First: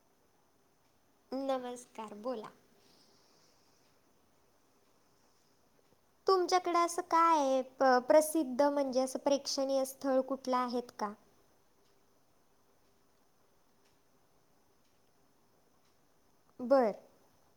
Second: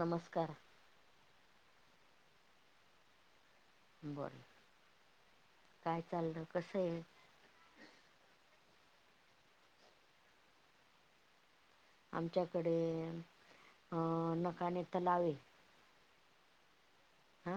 नमस्कार, नमस्कार बोला. बरं तुमच्याकडे असं काय आहे प्रसिद्ध म्हणजे असं प्रेक्षणीय स्थळ कुठलं आहेत का? आमच्याकडे अं नकाने तलाव ये. बरं हा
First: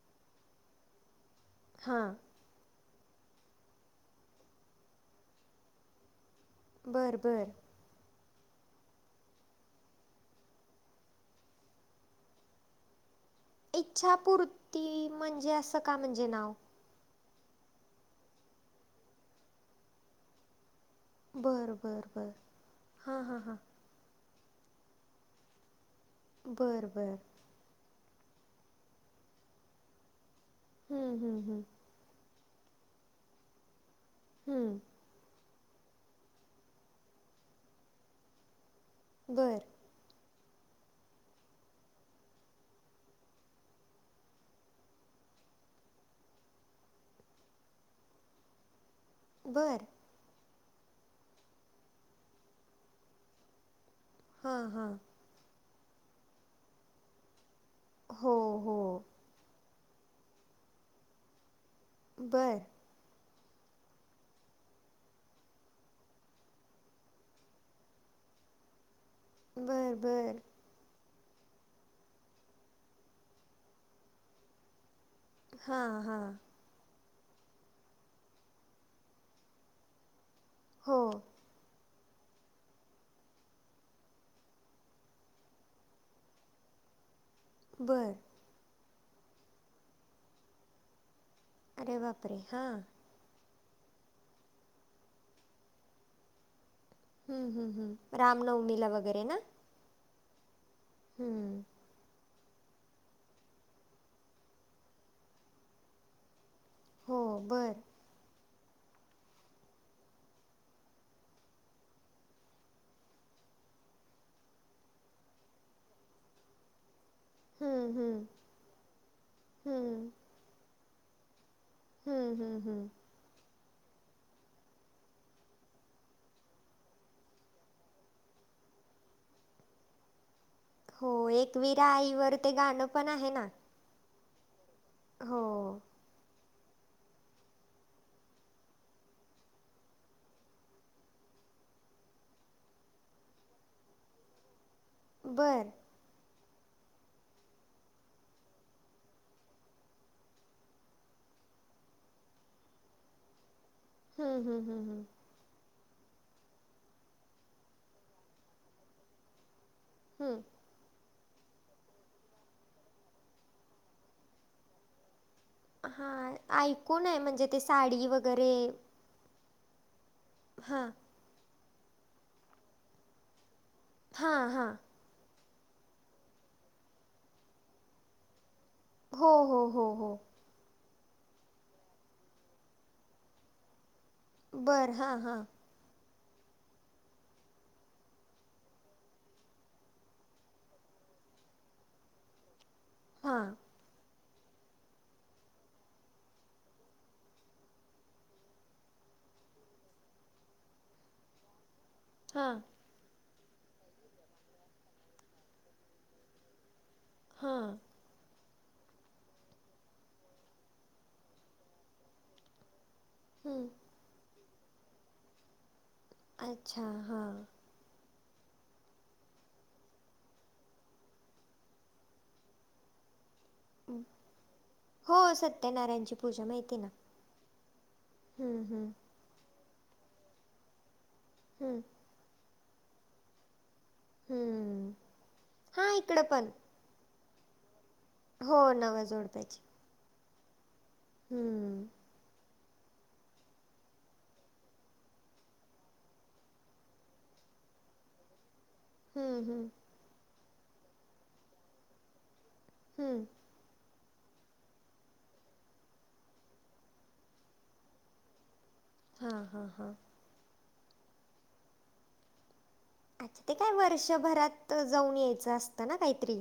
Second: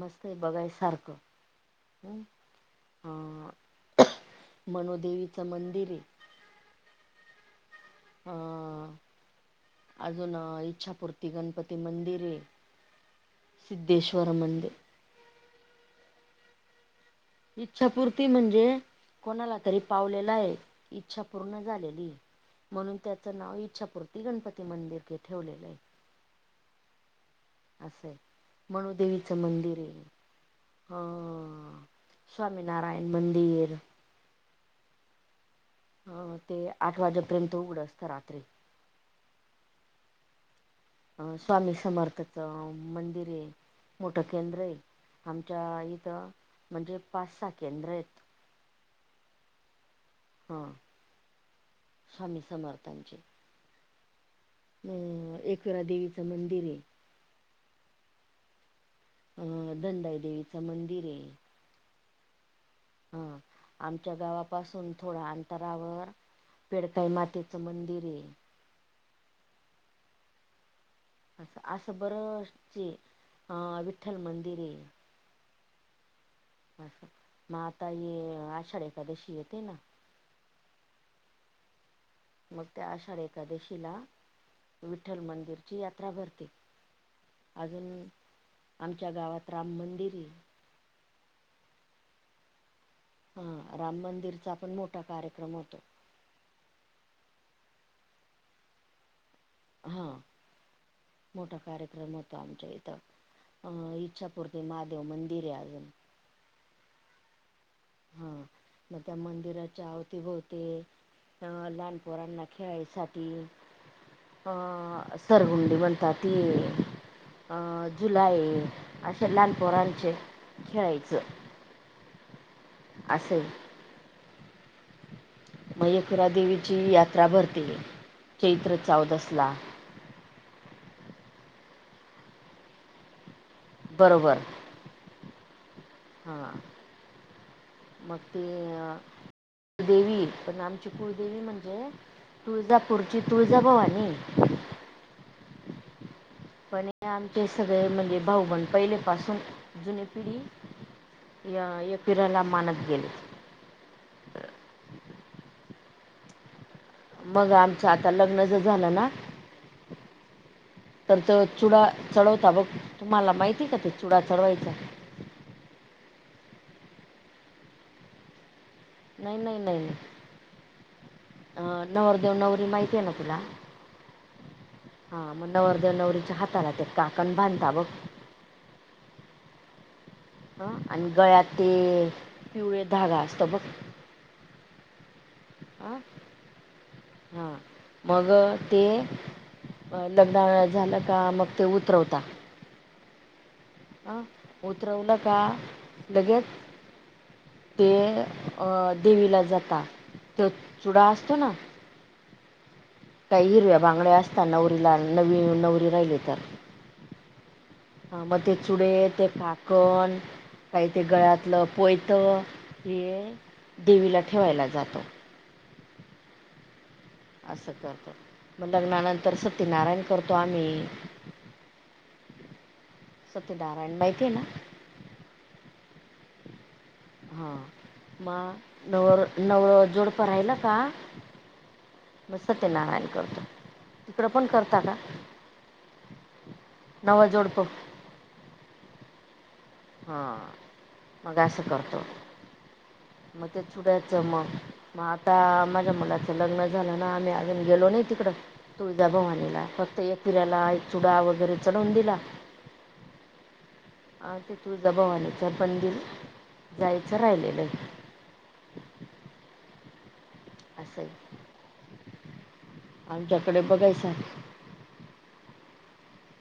मस्त आहे बघायसारखं. हां अ मनोदेवीच मंदिर आहे. बरं बरं अ अजून अ इच्छापुरती गणपती मंदिर ये. मंदिर इच्छापूर्ती.. म्हणजे, असं का म्हणजे नाव? इच्छापूर्ती म्हणजे, कोणाला तरी पावलेला ये इच्छा पूर्ण बरं बरं झालेली आहे बरं म्हणून हां त्याचं हां हां नाव इच्छापूर्ती गणपती मंदिर ठेवलेलं हाय. बरं, बरं, असं आहे मणुदेवीचं मंदिर ये अ हं हं हं स्वामी नारायण मंदिर. हम्म अ ते आठ वाजेपर्यंत उघड असतं रात्री. बरं अं स्वामी समर्थच मंदिर आहे. मोठं केंद्र आहे. आमच्या इथं म्हणजे पाच सहा केंद्र आहेत. बरं हा स्वामी समर्थांचे हां हां अं एकरा देवीचं मंदिर आहे. हो, हो, अ धनंदाई देवीच मंदिर आहे. बरं हा आमच्या गावापासून थोडं अंतरावर पेडकाई मातेचं मंदिर ये. बरं बरं असं असं बरं जे अ विठ्ठल मंदिर ये. हा हा अस म आता ये आषाढी एखकादशी येते ना. हो मग ते आशाढ एकादशीला विठ्ठल मंदिरची यात्रा भरते. अजून बरं आमच्या गावात राम मंदिर ये अरे बाप रे हां हा राम मंदिरचा पण मोठा कार्यक्रम होतो. हम् हम्म हम् रामनवमीला वगैरे ना? हा मोठा हं, कार्य क्रम होतो आमच्या इथ अ इच्छापूर्ती महादेव मंदिर आहे. अजून हो बरं. हा मग त्या मंदिराच्या अवतीभोवती अ लहानपोरांना खेळायसाठी अ सरगुंडी म्हणतात ती आहे. अ हं, हं, झुलाय अशे लहान हं, पोरांचे खेळायचं. हम्म हम्म हम्. असंय. मयकरा देवीची यात्रा भरते चैत्र चौदसाला. हो. एकवीरा आईवर ते गाणं पण आहे ना. बरोबर. हो. हा मग ते, देवी पण आमची कुळदेवी म्हणजे, तुळजापूरची तुळजाभवानी आहे. बरं. पण आमचे सगळे म्हणजे भाऊ बहीण पहिले पासून जुनी पिढी या एकविराला मानत गेले. हम् हम्म हम हम. मग आमचं आता लग्न च झालं ना. हम. तर तो चुडा चढवता बघ तुम्हाला माहितीय का ते चुडा चढवायचा? हा ऐकून आहे म्हणजे ते साडी वगैरे नाही नाही नाही. हां. अ नवरदेव नवरी माहिती आहे ना तुला? हा हा. हा मग नवरदेव नवरीच्या हाताला ते काकण बांधता बघ. हो हो हो हो. ह आणि गळ्यात ते पिवळे धागा असत बघ. बरं हां हां. ह हा मग ते, लग्नावल्या झालं का मग ते उतरवता हा. अ उतरवलं का लगेच ते अ देवीला जाता. तो चुडा असतो ना. हा. काही हिरव्या बांगड्या असता नवरीला आणि नवी नवरीला ही देतात. हा. हा मग ते चुडे, ते काकण, काही ते गळ्यातलं पोयत हे हं. देवीला ठेवायला जातात. अच्छा हां. असं करतात. मग लग्नानंतर सत्यनारायण करतो आम्ही सत्यनारायण माहिती आहे ना. हो! सत्यनारायणची पूजा माहिती आहे ना. हा! हं, मग हं, नवर नव जोडप राहिला का? हम्म! मग सत्य नारायण करतो. तिकडं पण करता हं. का? हां, इकडं पण. नवा जोडप हो नव्या जोडप्याची हा! मग असं हम्म. करतो. मग ते चुड्याचं मग मग आता माझ्या मुलाचं लग्न झालं ना आम्ही अजून गेलो नाही तिकडं हम्म, तुळजाभवानीला, हम्म, फक्त एक पिऱ्याला एक चुडा वगैरे चढवून दिला हम्म! अ! तिथून दबावानीच बंदिली, जायचं राहिलेलं. हा! हा! हा! असाय अच्छा! ते काय वर्षभरात जाऊन यायचं असतं ना काहीतरी?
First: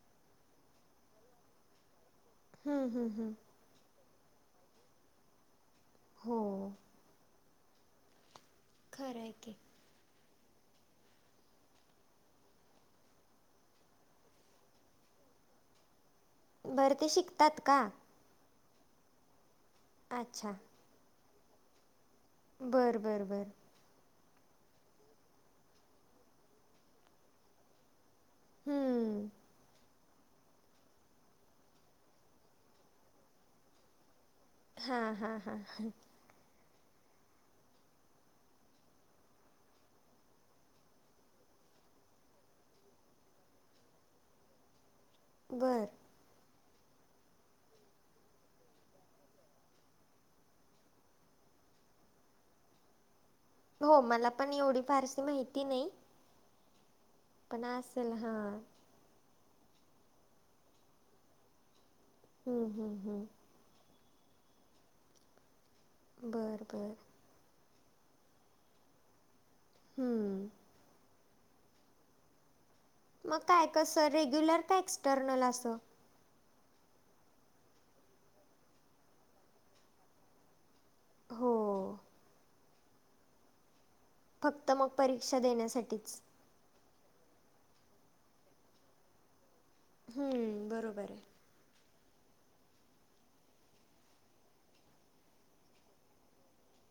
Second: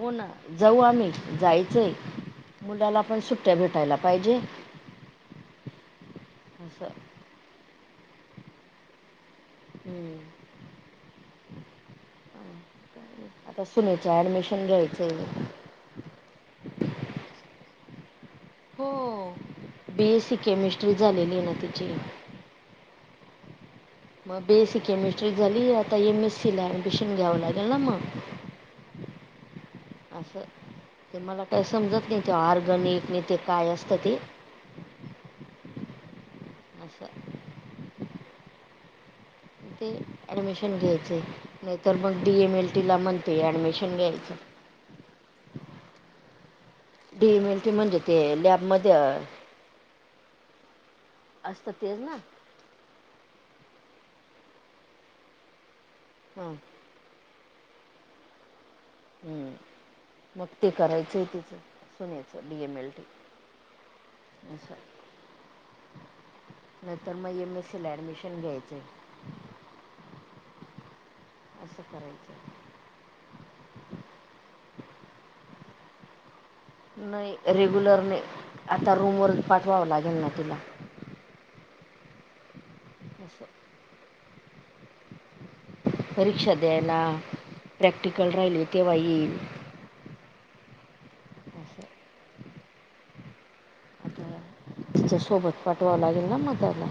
हो ना! जाऊ आम्ही. जायचंय. हम्म, मुलाला हम्म, पण हम्म. सुट्टया भेटायला पाहिजे? हो असं खरं हाय की. हम्म. आता सुनेचं ऍडमिशन घ्यायचंय. बरं ते शिकतात का? हो! बी. एस. सी. अच्छा. केमिस्ट्री झालेली आहे ना तिची. बरं बरं बरं! मग बी. एस. सी. केमिस्ट्री झाली, आता एम. एस. सी. ला ऍडमिशन घ्यावं लागेल ना मग. हम्म! असं! ते मला काय समजत नाही ते ऑर्गनिक नाय ते काय असतं ते हा! हा! हा! हा! [unintelligible] ते ऍडमिशन घ्यायचंय. नाही तर मग बी. एम. एल. टी. ला म्हणतेय ऍडमिशन घ्यायचं. बरं! बी. एम. एल. टी. म्हणजे ते लॅबमध्ये अ असत तेज ना? हो! मला पण एवढी फारशी माहिती नाही हम्म! पण असेल हा हम्म! मग ते करायचंय तिचं, सुनेचं बी. हम्म, एम. एल. हम्म, टी. हम्म. अच्छा! बरं! बरं! मग एम. एस. सी. ला ॲडमिशन घ्यायचंय हम्म! असं करायचं. मग काय कसं रेग्युलर का एक्सटर्नल असंत? नाही रेग्युलर नाही, आता रूमवर पाठवावं लागेल ना तिला. हो! [unintelligible] फक्त मग परीक्षा देण्यासाठीच परीक्षा द्यायला प्रॅक्टिकल राहिली तेव्हा येईल हम्म बरोबर आहे असं आता तिच्या सोबत पाठवां लागेल ना मताला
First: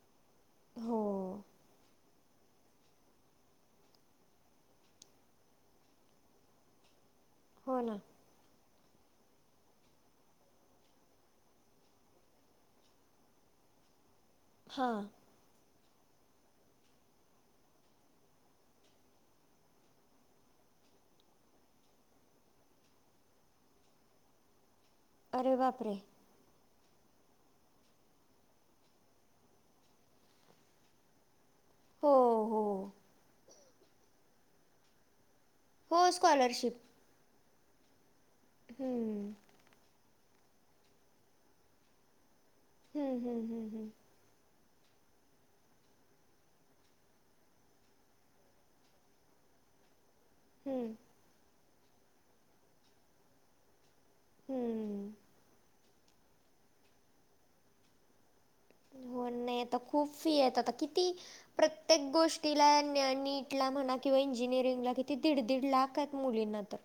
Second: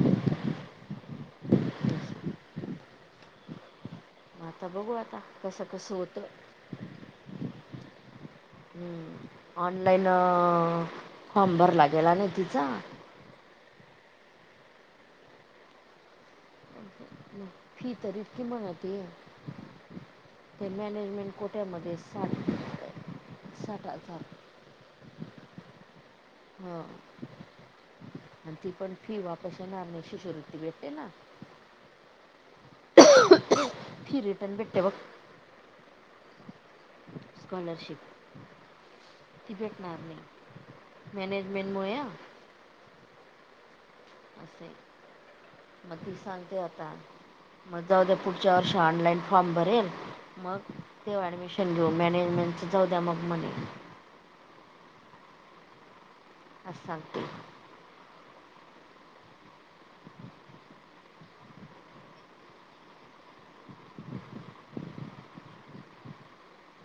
हो त्याला. आता बघू आता कसं कस होतं हो ना हम्म ऑनलाईन फॉर्म भरला गेला नाही तिचा हां फी तर इतकी महागली ते मॅनेजमेंट कोठ्यामध्ये साठ साठ हजार अरे बापरे ह आणि ती पण फी वापस येणार नाही शिशुवृती भेटते ना हो हो फि रीटर्न भेटते बघ हो स्कॉलरशिप स्कॉलरशिप हम्म ती भेटणार नाही मॅनेजमेंटमुळे आ हम्म हम्म हम्म हम् असे मग ती सांगते आता मग जाऊद्या पुढच्या वर्ष ऑनलाइन फॉर्म भरेल मग हम्म तेव्हा ऍडमिशन घेऊ मॅनेजमेंटच जाऊ द्या मग म्हणे हम्म असं सांगते हो नाही आता खूप फी आहे आता किती प्रत्येक गोष्टीला न नीटला म्हणा किंवा इंजिनिअरिंगला किती दीड दीड लाख मुलींना तर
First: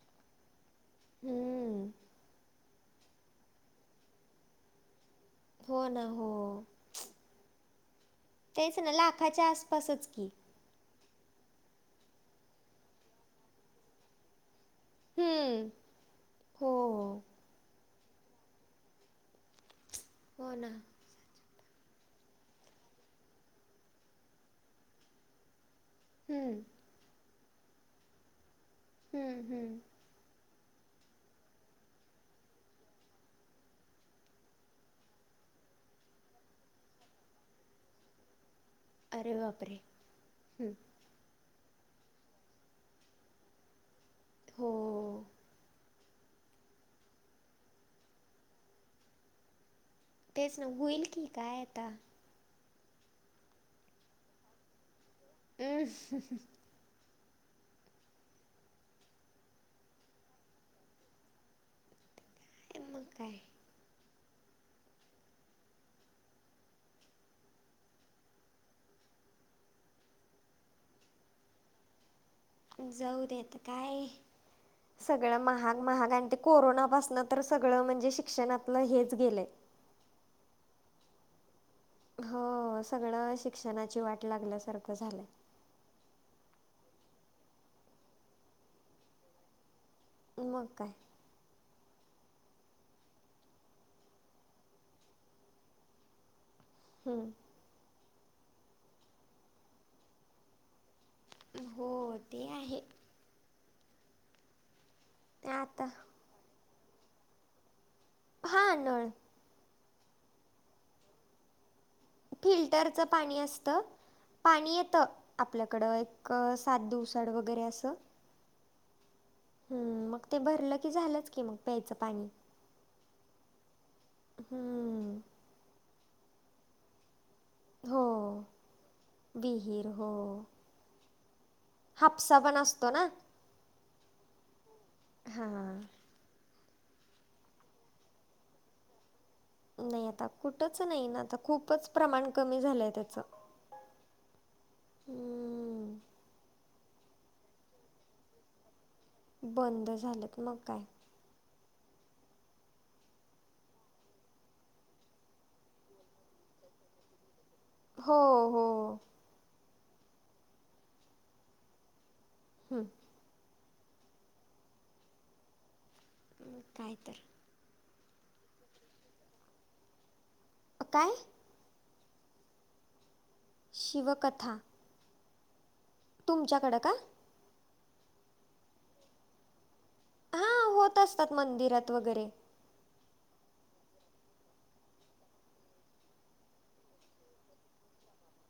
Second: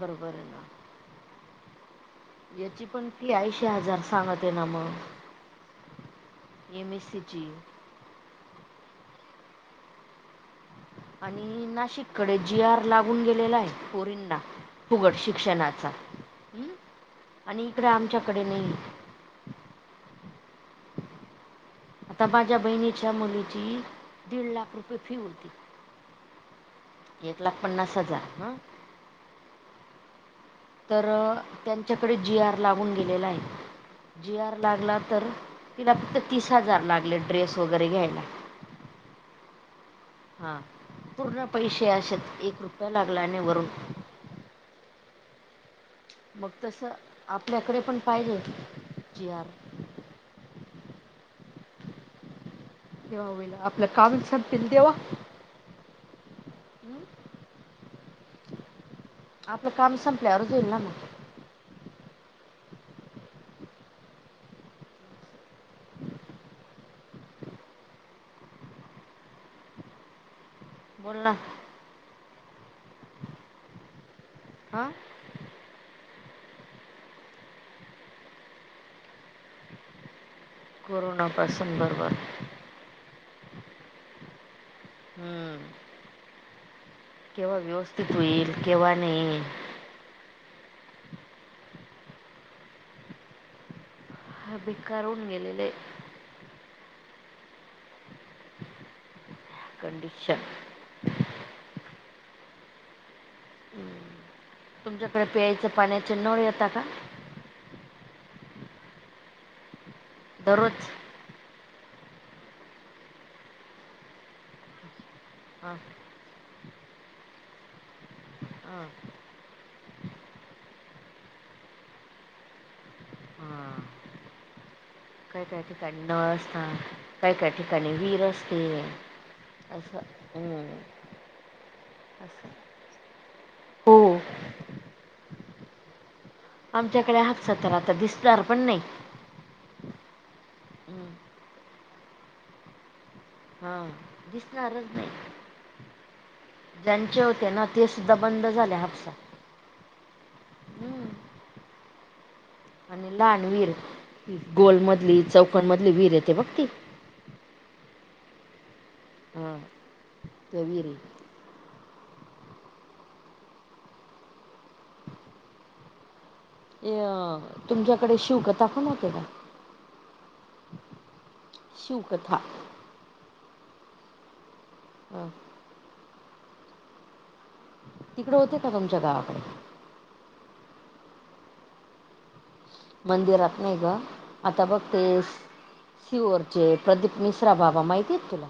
बरोबर आहे ना हम्म याची पण फी ऐंशी हजार सांगत आहे ना मग हो ना हो एम एस सी ची तेच ना लाखाच्या आसपासच की आणि नाशिककडे जीआर लागून गेलेला आहे पोरीना फुकट हम्म शिक्षणाचा अं हो आणि इकड आमच्याकडे नाहीये हो ना आता माझ्या बहिणीच्या मुलीची दीड लाख रुपये फी होती हम्म एक लाख पन्नास हजार हं हम्म हम्म तर त्यांच्याकडे जीआर लागुन गेलेला आहे जीआर लागला तर तिला फक्त तीस हजार लागले ड्रेस वगैरे घ्यायला. अरे बापरे हां हम्म पूर्ण पैशे अशेत एक रुपय लागला आणि वरून हो मग तसं आपल्याकडे पण पाहिजे जी आर तेच ना व्हील की काय आता. केव्हा व्हील आपलं काम संपिल तेव्हा? ह [unintelligible] हम्म. आपलं काम संपल्यावरच होईल ना. काय म्हणताय? बोल ना. जाऊ देत काय. आ. सगळं महाग महाग आणि ते कोरोनापासनं तर सगळं म्हणजे शिक्षणातलं हेच गेलंय. कोरोनापासून बरबर. हो सगळं शिक्षणाची वाट लागल्यासारखं झालंय. हम्म केव्हा व्यवस्थित व्हील केव्हा नई मग काय. ह बेकार होऊन गेलेल हाय. हम्म. कंडिशन. हो ते आहे. तुमच्याकडे प्यायचं आता पाण्याचे नळ येता का? हा नळ. दररोज? फिल्टरचं पाणी असतं. पाणी येतं हां आपल्याकडं एक सात दिवसाड वगैरे असं हां हम्म मग ते भरलं की झालंच की मग प्यायचं पाणी. हम्म. काय काय ठिकाण नळ असता काय काय ठिकाण काणी हो विहीर असते विहीर असं हो हापसा असं पण असतो ना. हो हा हा हा. आमच्याकडं हापसा तर आता दिसणार पण नई. नई आता कुटच नई हम्म ना आता खूपच प्रमाण कमी झालंय त्याचं. हा. झालंच नई हम्म. ज्यांचे होते ना ते सुद्धा बंद झाले हापसा. बंद झालंत मग काय. हम्म आणि लहान वीर गोलमधली चौखन मधली वीर येते बघ ती हो हो. हां [unintelligible] हम. हम ए काय तर. अं, तुमच्याकडे शिव कथा पण होते का? काय? शिवकथा. शिव कथा हा. तुमच्याकडं का? तिकडं होते का तुमच्या गावाकडे? हां होत असतात मंदिरात वगैरे. मंदिरात नाय ग आता बघ तेस टीव्हीवरचे प्रदीप मिश्रा बाबा माहिती येत तुला?